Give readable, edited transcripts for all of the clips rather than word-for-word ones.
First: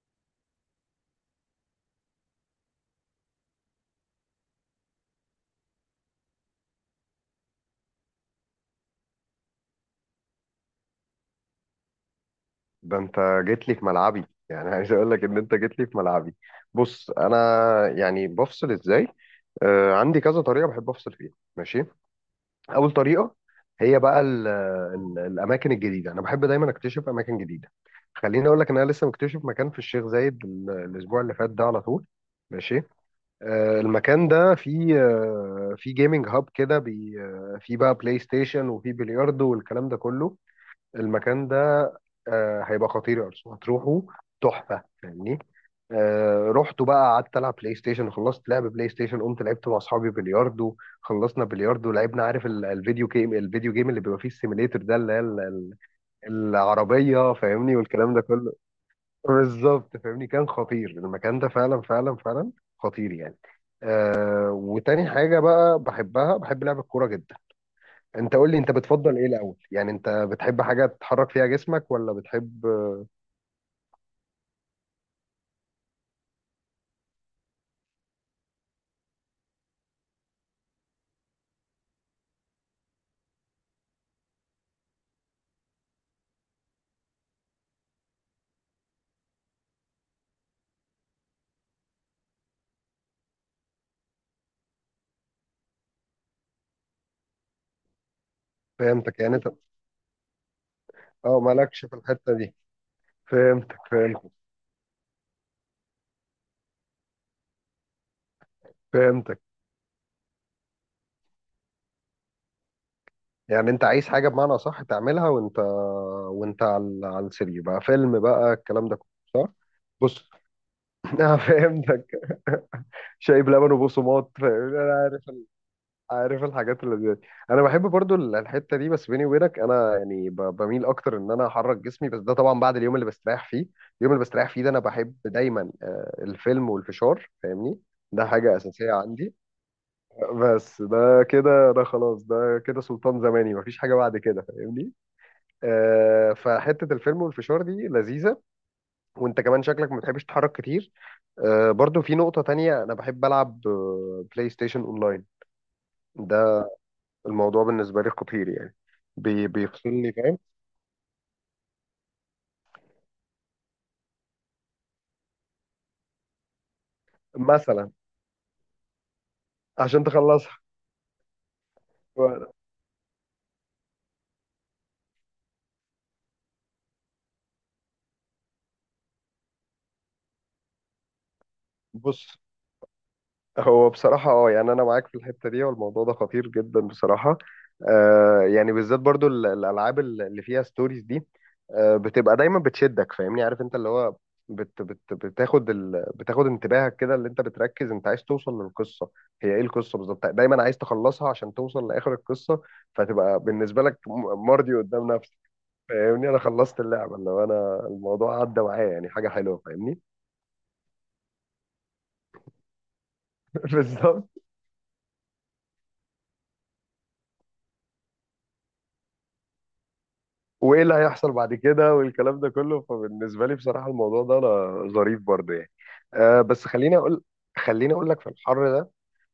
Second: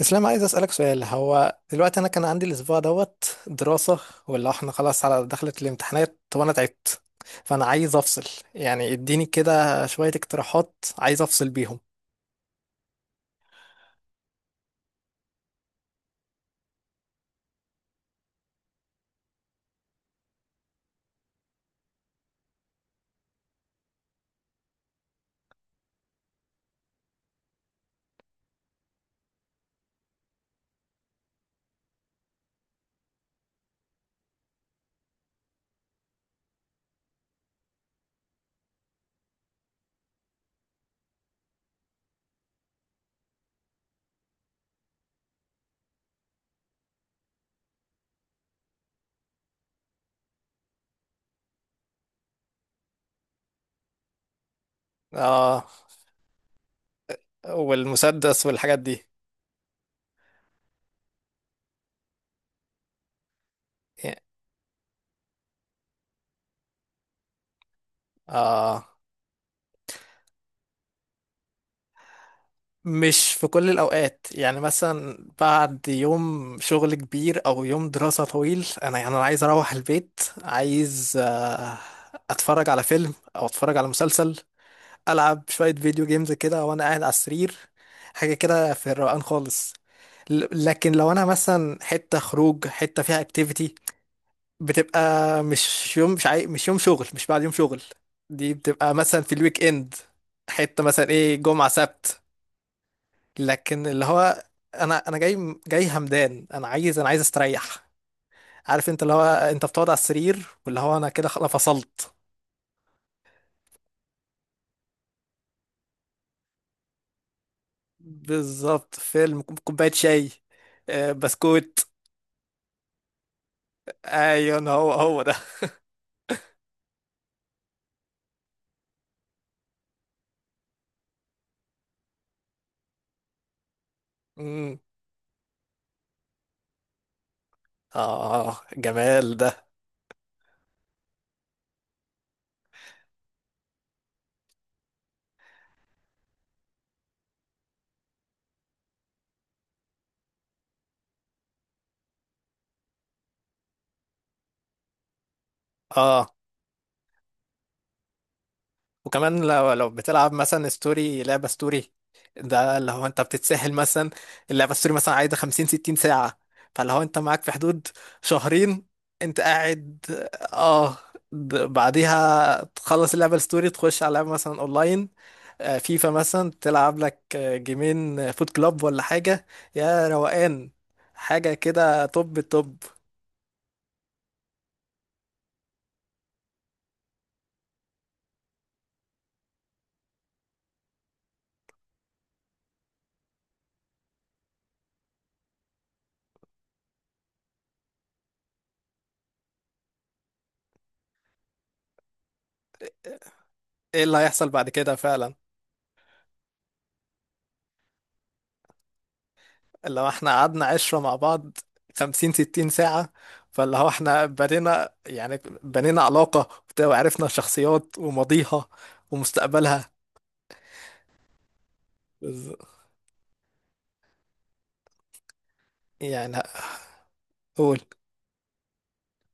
اسلام، عايز اسالك سؤال. هو دلوقتي انا كان عندي الاسبوع دوت دراسه ولا احنا خلاص على دخلت الامتحانات وانا تعبت؟ فانا عايز افصل. يعني اديني كده شويه اقتراحات عايز افصل بيهم. ده انت جيت لي في ملعبي، يعني عايز اقول لك ان انت جيت لي في ملعبي. بص انا يعني بفصل ازاي؟ آه، عندي كذا طريقه بحب افصل فيها. ماشي. اول طريقه هي بقى ال ال الاماكن الجديده. انا بحب دايما اكتشف اماكن جديده. خليني اقول لك ان انا لسه مكتشف مكان في الشيخ زايد الاسبوع اللي فات ده على طول. ماشي. آه المكان ده فيه فيه جيمنج هاب كده فيه بقى بلاي ستيشن وفيه بلياردو والكلام ده كله. المكان ده آه هيبقى خطير يا أرسنال، هتروحوا تحفة، فاهمني. آه، رحت بقى قعدت ألعب بلاي ستيشن، خلصت لعب بلاي ستيشن قمت لعبت مع أصحابي بلياردو. خلصنا بلياردو لعبنا، عارف الفيديو جيم، الفيديو جيم اللي بيبقى فيه السيميليتر ده، اللي هي اه، العربية، فاهمني، والكلام ده والمسدس كله. والحاجات دي. بالظبط فاهمني، كان خطير المكان ده فعلا فعلا فعلا. خطير يعني. يعني، آه، وتاني حاجة بقى بحبها، بحب لعب الكورة جدا. انت قول لي انت اه، بتفضل ايه الاول؟ يعني انت بتحب حاجة تحرك فيها جسمك ولا بتحب؟ مش في كل الاوقات، يعني مثلا بعد يوم شغل كبير او يوم دراسه طويل، انا يعني انا عايز اروح البيت، عايز اتفرج على فيلم او اتفرج على مسلسل. العب شويه فيديو جيمز كده وانا قاعد على السرير، حاجه كده في الروقان خالص. لكن لو انا مثلا حته خروج حته فيها اكتيفيتي بتبقى مش يوم، مش يوم شغل، مش بعد يوم شغل. دي بتبقى فهمتك، مثلا في يعني انت، الويك اند، حته مثلا ايه اه جمعه مالكش في سبت. الحتة دي. فهمتك لكن اللي فهمتك. هو، انا جاي همدان، انا عايز استريح. عارف انت اللي هو فهمتك انت بتقعد على السرير، واللي هو انا كده خلاص فصلت. يعني انت عايز حاجة بمعنى صح تعملها وانت، وانت على السرير بقى، فيلم بقى، الكلام بالظبط، ده كله. فيلم، صح؟ كوبايه شاي. بص. آه، انا بسكوت. فهمتك. شاي بلبن وبقسماط ايون، فاهمني؟ هو انا هو عارف ده. عارف الحاجات اللي زي دي. انا بحب برضو الحتة دي، بس بيني وبينك انا يعني بميل اكتر ان انا احرك جسمي، بس ده طبعا بعد اليوم اللي بستريح فيه. اليوم اللي بستريح فيه ده امم. انا بحب دايما الفيلم والفشار فاهمني. ده اه، حاجة أساسية جمال عندي. ده. بس ده كده، ده خلاص ده كده سلطان زماني، مفيش حاجة بعد كده فاهمني. آه، فحتة الفيلم والفشار دي لذيذة. وانت كمان شكلك ما بتحبش تتحرك كتير. آه، برضو في نقطة تانية، انا بحب العب بلاي ستيشن اونلاين. اه، ده الموضوع بالنسبة لي خطير يعني. وكمان لو بيفصلني بتلعب فاهم. مثلا ستوري، لعبة ستوري ده اللي هو انت بتتسهل. مثلا اللعبة ستوري مثلا عايزة 50-60 ساعة، فاللي هو انت معاك في حدود مثلا شهرين انت قاعد. عشان تخلصها. اه. بعديها تخلص اللعبة الستوري تخش على لعبة مثلا اونلاين، فيفا مثلا، تلعب لك جيمين، فوت كلاب ولا حاجة. يا روقان. حاجة كده بص، توب التوب. هو بصراحة اه يعني أنا معاك في الحتة دي، والموضوع ده خطير جدا بصراحة. آه يعني بالذات برضو الألعاب اللي فيها ستوريز دي، آه بتبقى دايما بتشدك فاهمني، عارف أنت اللي هو بت بت بتاخد بتاخد انتباهك كده، اللي أنت بتركز، أنت عايز توصل للقصة. هي إيه القصة بالظبط؟ دايما عايز تخلصها عشان توصل لآخر القصة. فتبقى بالنسبة لك ايه اللي هيحصل بعد مرضي كده قدام فعلا. نفسك. فاهمني أنا خلصت اللعبة، اللي هو أنا الموضوع عدى معايا، يعني حاجة حلوة فاهمني. لو احنا قعدنا عشرة مع بعض، 50-60 ساعة، فاللي هو احنا بالظبط. بنينا يعني، بنينا علاقة وبتاع، وعرفنا شخصيات وماضيها ومستقبلها. وايه اللي هيحصل بعد كده، والكلام ده بز- كله. فبالنسبه لي بصراحه الموضوع ده انا ظريف برضه يعني. يعني. أه بس قول. خليني اقول لك، في الحر ده،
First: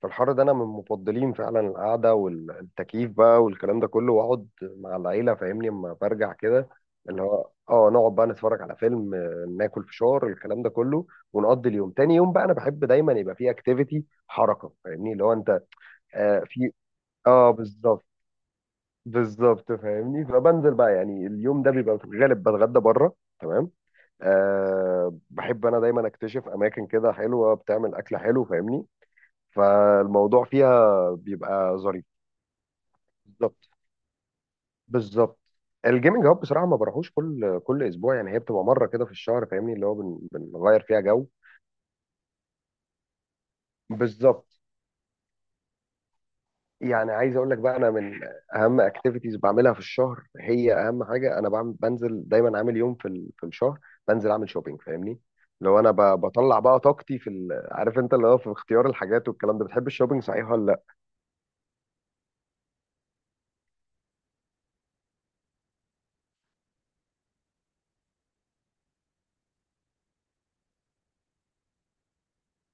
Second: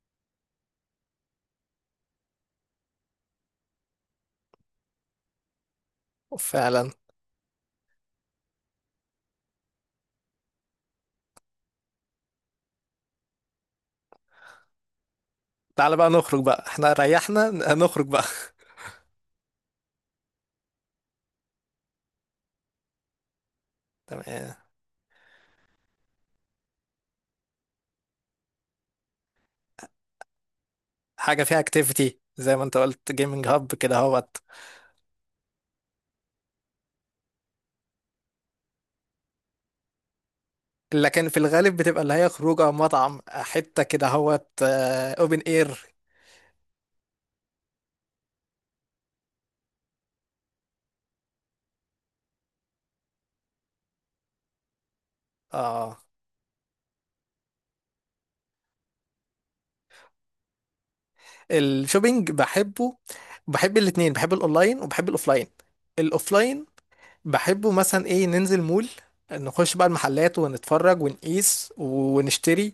في الحر ده انا من مفضلين فعلا القعده والتكييف بقى والكلام ده كله، واقعد مع العيله فاهمني اما برجع كده. فعلا، اللي هو اه نقعد بقى نتفرج على فيلم، ناكل فشار، الكلام ده كله. ونقضي اليوم. تاني يوم بقى انا بحب دايما يبقى فيه اكتيفيتي حركه، فاهمني اللي هو انت. تعالى بقى نخرج آه بقى، في. احنا ريحنا، اه بالظبط. نخرج بقى. بالظبط فاهمني، فبنزل بقى، يعني اليوم ده بيبقى في الغالب بتغدى بره. تمام. تمام. أه بحب انا دايما اكتشف اماكن كده حلوه بتعمل اكل حلو فاهمني. فالموضوع فيها حاجة فيها بيبقى ظريف. اكتيفيتي زي ما انت قلت، جيمنج بالظبط. هاب كده هوت. بالظبط. الجيمنج هاب بصراحه ما بروحوش كل اسبوع يعني، هي بتبقى مره كده في الشهر فاهمني، اللي هو بنغير فيها جو. لكن في الغالب بتبقى اللي هي خروجه مطعم، حتة كده هوت بالظبط. اوبن اير. يعني عايز اقول لك بقى، انا من اهم اكتيفيتيز بعملها في الشهر، هي اهم حاجه انا بعمل بنزل دايما عامل يوم في الشهر بنزل اعمل شوبينج فاهمني. لو انا اه. بطلع بقى طاقتي في عارف انت اللي هو في اختيار الحاجات والكلام ده، بتحب الشوبينج صحيح ولا لا؟ الشوبينج بحبه، بحب الاتنين، بحب الاونلاين وبحب الاوفلاين. الاوفلاين بحبه مثلا ايه، ننزل مول، نخش بقى المحلات ونتفرج ونقيس ونشتري.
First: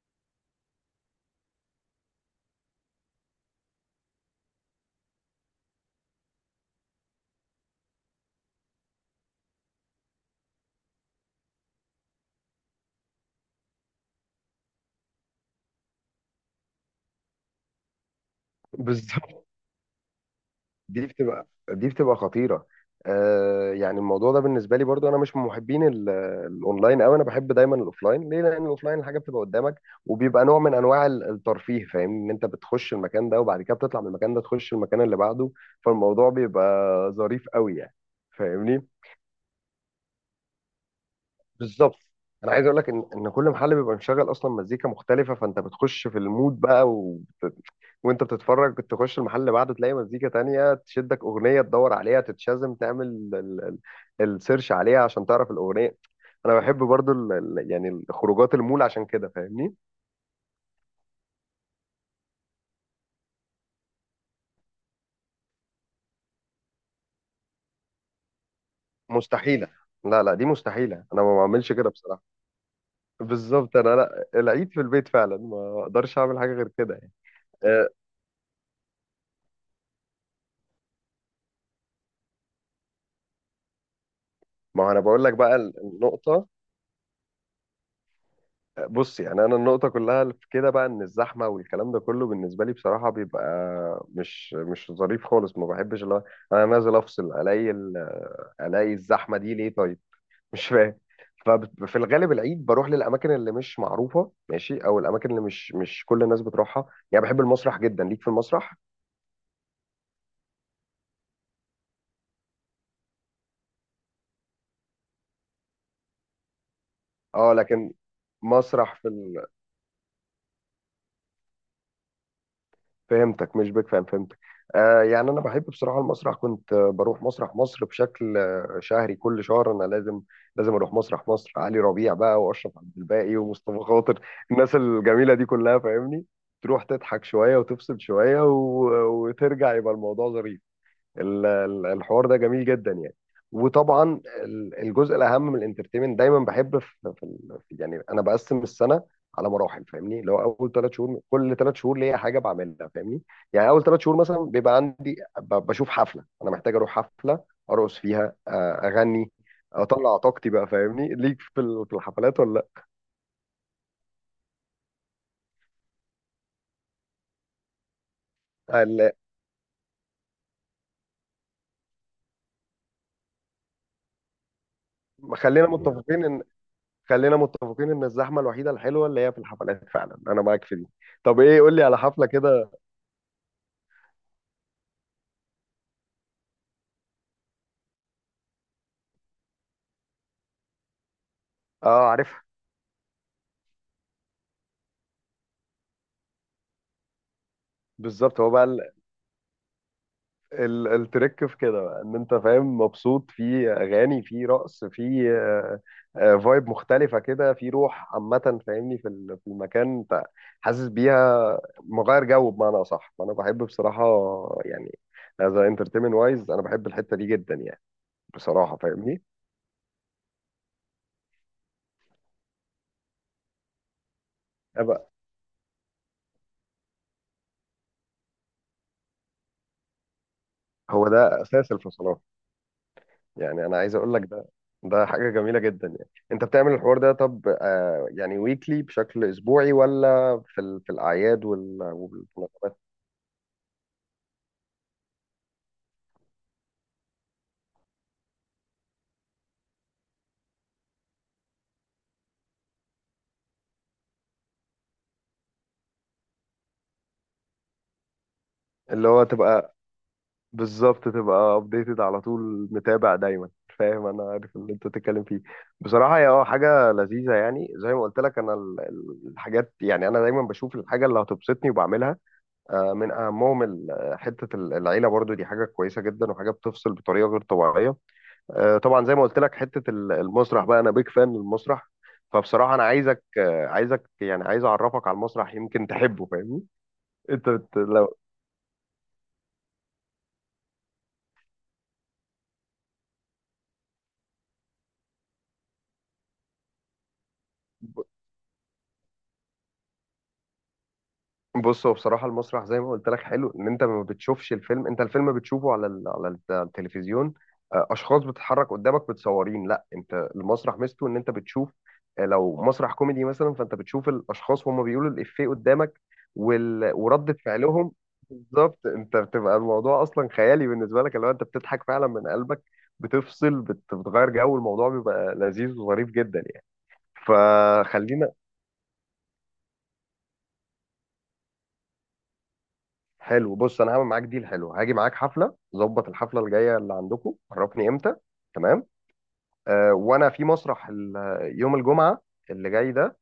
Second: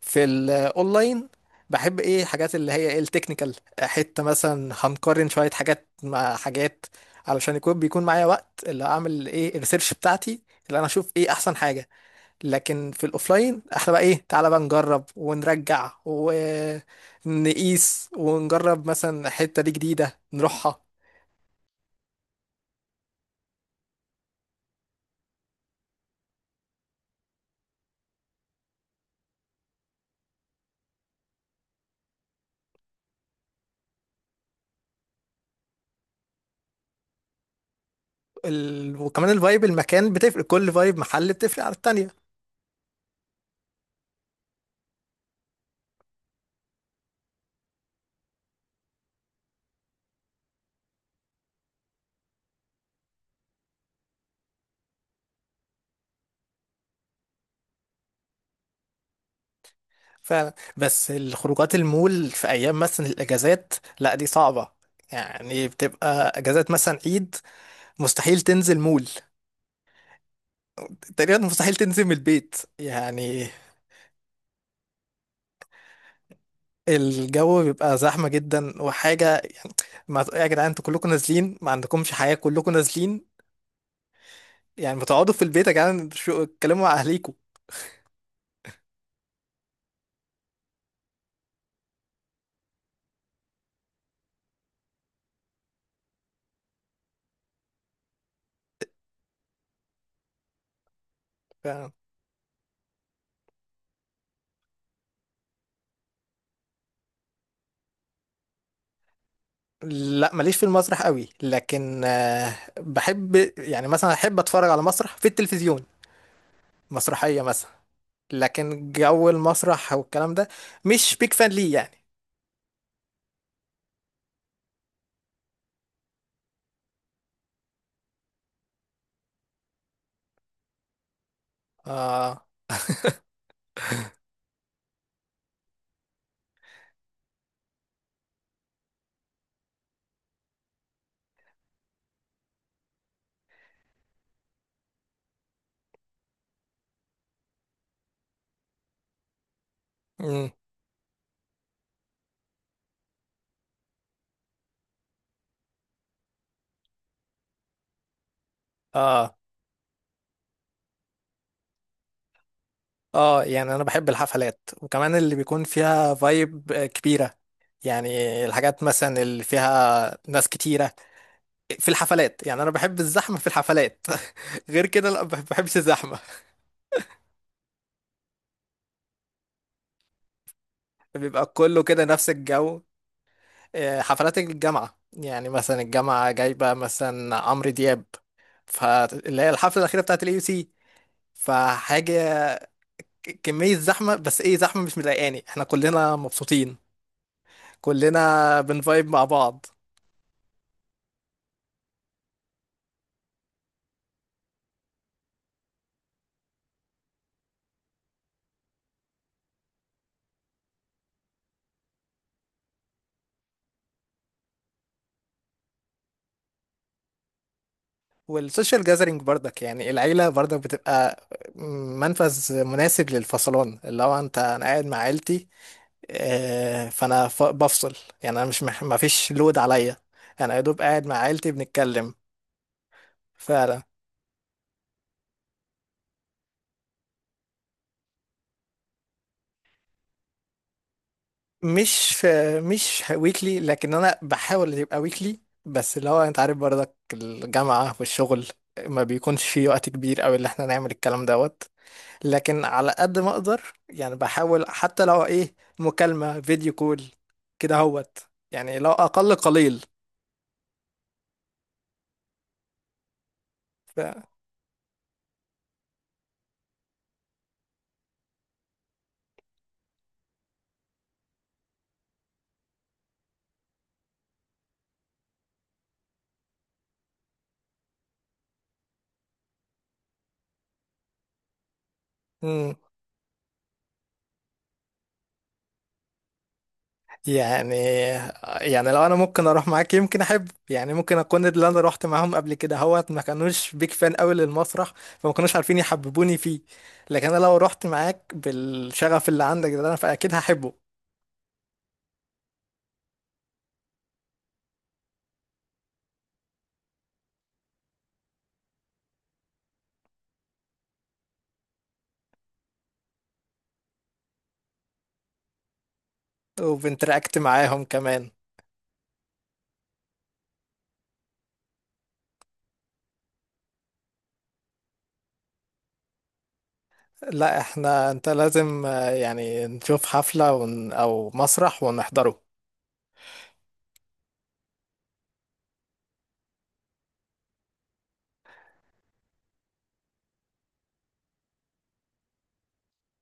في الاونلاين بحب ايه، حاجات اللي هي ايه التكنيكال، حتة مثلا هنقارن شوية حاجات مع حاجات علشان يكون بيكون معايا وقت اللي اعمل ايه الريسيرش بتاعتي، اللي انا اشوف ايه احسن حاجة. لكن في الاوفلاين احنا بقى ايه، تعالى بقى نجرب ونرجع ونقيس ونجرب، مثلا بالظبط. حتة دي جديدة نروحها. دي بتبقى خطيرة. آه يعني الموضوع ده بالنسبة لي برضو، أنا مش من محبين الأونلاين أوي، أنا بحب دايما الأوفلاين. ليه؟ لأن الأوفلاين الحاجة بتبقى قدامك، وبيبقى نوع من أنواع الترفيه فاهمني، إن أنت بتخش المكان ده وبعد كده بتطلع من المكان ده تخش المكان اللي بعده. فالموضوع بيبقى ظريف أوي يعني. فاهمني؟ وكمان الفايب المكان بتفرق، كل فايب محل بتفرق عن بالظبط. التانية. أنا عايز أقول لك إن كل محل بيبقى مشغل أصلا مزيكا مختلفة، فأنت بتخش في المود بقى، وانت بتتفرج تخش المحل اللي بعده تلاقي مزيكا تانية تشدك، اغنية تدور عليها تتشازم، تعمل السيرش عليها عشان تعرف الاغنية. انا بحب برضو ال ال يعني الخروجات المول عشان كده فاهمني. فعلا، بس الخروجات المول في ايام مثلا الاجازات، لا دي صعبة. يعني بتبقى اجازات مثلا عيد، مستحيل تنزل مول، مستحيلة. لا لا، دي مستحيلة، انا ما تقريبا بعملش مستحيل كده تنزل من بصراحة. البيت يعني. بالظبط، انا لا، العيد في البيت فعلا، ما اقدرش اعمل حاجة غير كده يعني. الجو أه، بيبقى زحمة جدا وحاجة يعني. ما يا جدعان، انتوا كلكم نازلين، ما عندكمش حياة، كلكم نازلين. ما هو يعني انا ما بقول لك تقعدوا في بقى البيت يا جدعان، شو النقطة. اتكلموا مع أهليكوا. بص يعني انا النقطه كلها في كده بقى، ان الزحمه والكلام ده كله بالنسبه لي بصراحه بيبقى مش ظريف خالص، ما بحبش اللي هو انا نازل افصل الاقي الاقي الزحمه دي ليه طيب؟ مش فاهم. ف... ففي الغالب العيد بروح للاماكن اللي مش معروفه، ماشي، او الاماكن اللي مش كل الناس بتروحها. يعني بحب المسرح جدا، ليك في المسرح؟ لا، ماليش في المسرح قوي، لكن بحب، يعني مثلا احب اتفرج على مسرح في التلفزيون، مسرحية اه مثلا، لكن. لكن مسرح في. جو المسرح والكلام ده مش بيك فان ليه يعني. فهمتك، مش بيك فاهم، فهمتك. آه، يعني انا بحب بصراحه المسرح، كنت بروح مسرح مصر بشكل شهري، كل شهر انا لازم، لازم اروح مسرح مصر، علي ربيع بقى اه. واشرف عبد الباقي ومصطفى خاطر، الناس الجميله دي كلها فاهمني. تروح تضحك شويه وتفصل شويه و... وترجع، يبقى الموضوع ظريف. الحوار ده جميل جدا يعني. وطبعا الجزء الاهم من الانترتينمنت دايما، بحب في يعني انا بقسم السنه على مراحل فاهمني، اللي هو امم. اول ثلاث شهور، كل ثلاث شهور ليا حاجه بعملها فاهمني. يعني اول ثلاث شهور مثلا بيبقى عندي بشوف حفله، انا محتاج اروح حفله، ارقص فيها، اغني، اه. اطلع طاقتي بقى فاهمني، ليك في في الحفلات ولا؟ اه، يعني انا بحب الحفلات، وكمان اللي بيكون فيها فايب كبيرة يعني، الحاجات لا مثلا اللي فيها ناس كتيرة، في الحفلات يعني انا بحب الزحمة في الحفلات. غير كده، لا، ما خلينا بحبش الزحمة. متفقين ان خلينا متفقين ان الزحمه الوحيده الحلوه اللي هي في الحفلات فعلا، انا معاك في دي. طب بيبقى ايه، قول كله لي على كده حفله نفس كده. الجو. حفلات الجامعة، يعني مثلا الجامعة جايبة مثلا عمرو دياب، فاللي هي الحفلة الأخيرة بتاعت اليو سي، اه عارفها. فحاجة، كمية زحمة، بس ايه، زحمة مش مضايقاني، احنا كلنا مبسوطين، بالظبط. هو كلنا بقى بنفايب مع بعض. التريك في كده بقى، ان انت فاهم مبسوط في اغاني، في رقص، في فايب مختلفه كده، في روح عامه فاهمني في في المكان، انت حاسس بيها مغير جو بمعنى اصح. فانا بحب بصراحه يعني، از انترتينمنت وايز، انا بحب الحته دي جدا يعني. بصراحه والسوشيال جاذرينج فاهمني. برضك، يعني العيلة برضك بتبقى منفذ مناسب للفصلان، اللي هو انت انا قاعد مع أبقى. عيلتي، فانا بفصل. يعني انا مش ما فيش لود عليا، انا يا دوب قاعد هو مع ده عيلتي اساس بنتكلم. الفصلات. يعني انا فعلا. عايز اقول لك، ده ده حاجه جميله جدا يعني. انت بتعمل الحوار ده، طب آه يعني ويكلي بشكل اسبوعي ولا في في الاعياد مش في، مش ويكلي، لكن انا بحاول يبقى ويكلي، بس اللي هو انت عارف برضك الجامعة والشغل ما بيكونش في وقت كبير قوي اللي احنا نعمل الكلام دوت. لكن على قد ما اقدر يعني بحاول حتى لو ايه مكالمة فيديو كول كده هوت، يعني لو اللي هو اقل تبقى؟ قليل. بالظبط، تبقى ابديتد على طول، متابع دايما. ف... فاهم، انا عارف اللي انت بتتكلم فيه. بصراحه هي اه حاجه لذيذه، يعني زي ما قلت لك انا الحاجات، يعني انا دايما بشوف الحاجه اللي هتبسطني وبعملها. آه، من اهمهم حته العيله برضو، دي حاجه كويسه جدا، وحاجه بتفصل بطريقه غير طبيعيه. آه، طبعا زي ما قلت لك، حته المسرح بقى، انا بيك فان للمسرح. مم. فبصراحه انا عايزك، يعني عايز اعرفك على المسرح، يمكن تحبه فاهمني. انت يعني، بت... لو يعني لو انا ممكن اروح معاك يمكن احب، يعني ممكن اكون اللي انا رحت معاهم قبل كده هوت ما كانوش بيك فان قوي للمسرح، فما كانوش عارفين يحببوني فيه. لكن انا لو رحت معاك بالشغف اللي عندك ده انا فاكيد هحبه. بص، هو بصراحة المسرح زي ما قلت لك حلو، إن أنت ما بتشوفش الفيلم. أنت الفيلم بتشوفه على على التلفزيون، أشخاص بتتحرك قدامك متصورين. لا أنت المسرح ميزته إن أنت بتشوف، لو مسرح كوميدي مثلا فأنت بتشوف الأشخاص وهم بيقولوا الإفيه قدامك وردة وبنتراكت معاهم فعلهم. كمان. بالظبط، أنت بتبقى الموضوع أصلا خيالي بالنسبة لك، اللي هو أنت بتضحك فعلا من قلبك، بتفصل بتغير جو، الموضوع بيبقى لذيذ وظريف جدا يعني. لا، احنا انت فخلينا. لازم يعني نشوف حفلة او مسرح ونحضره. حلو، بص انا هعمل معاك ديل حلو، هاجي معاك حفله، ظبط الحفله الجايه اللي عندكم عرفني امتى. تمام. آه، وانا في مسرح يوم الجمعه اللي جاي ده،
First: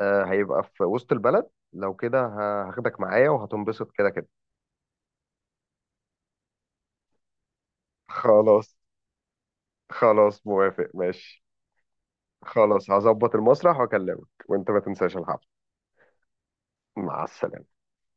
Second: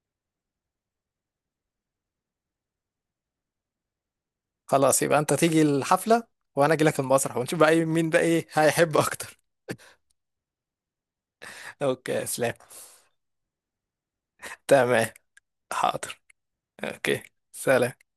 آه هيبقى في وسط البلد، لو كده هاخدك معايا وهتنبسط كده كده. خلاص، يبقى انت تيجي الحفلة وانا اجي لك المسرح، ونشوف بقى مين بقى، ايه خلاص. هيحب اكتر. خلاص موافق، ماشي. اوكي اسلام. خلاص هظبط المسرح واكلمك وانت ما تمام. تنساش الحفله. حاضر. اوكي. مع السلامه. سلام.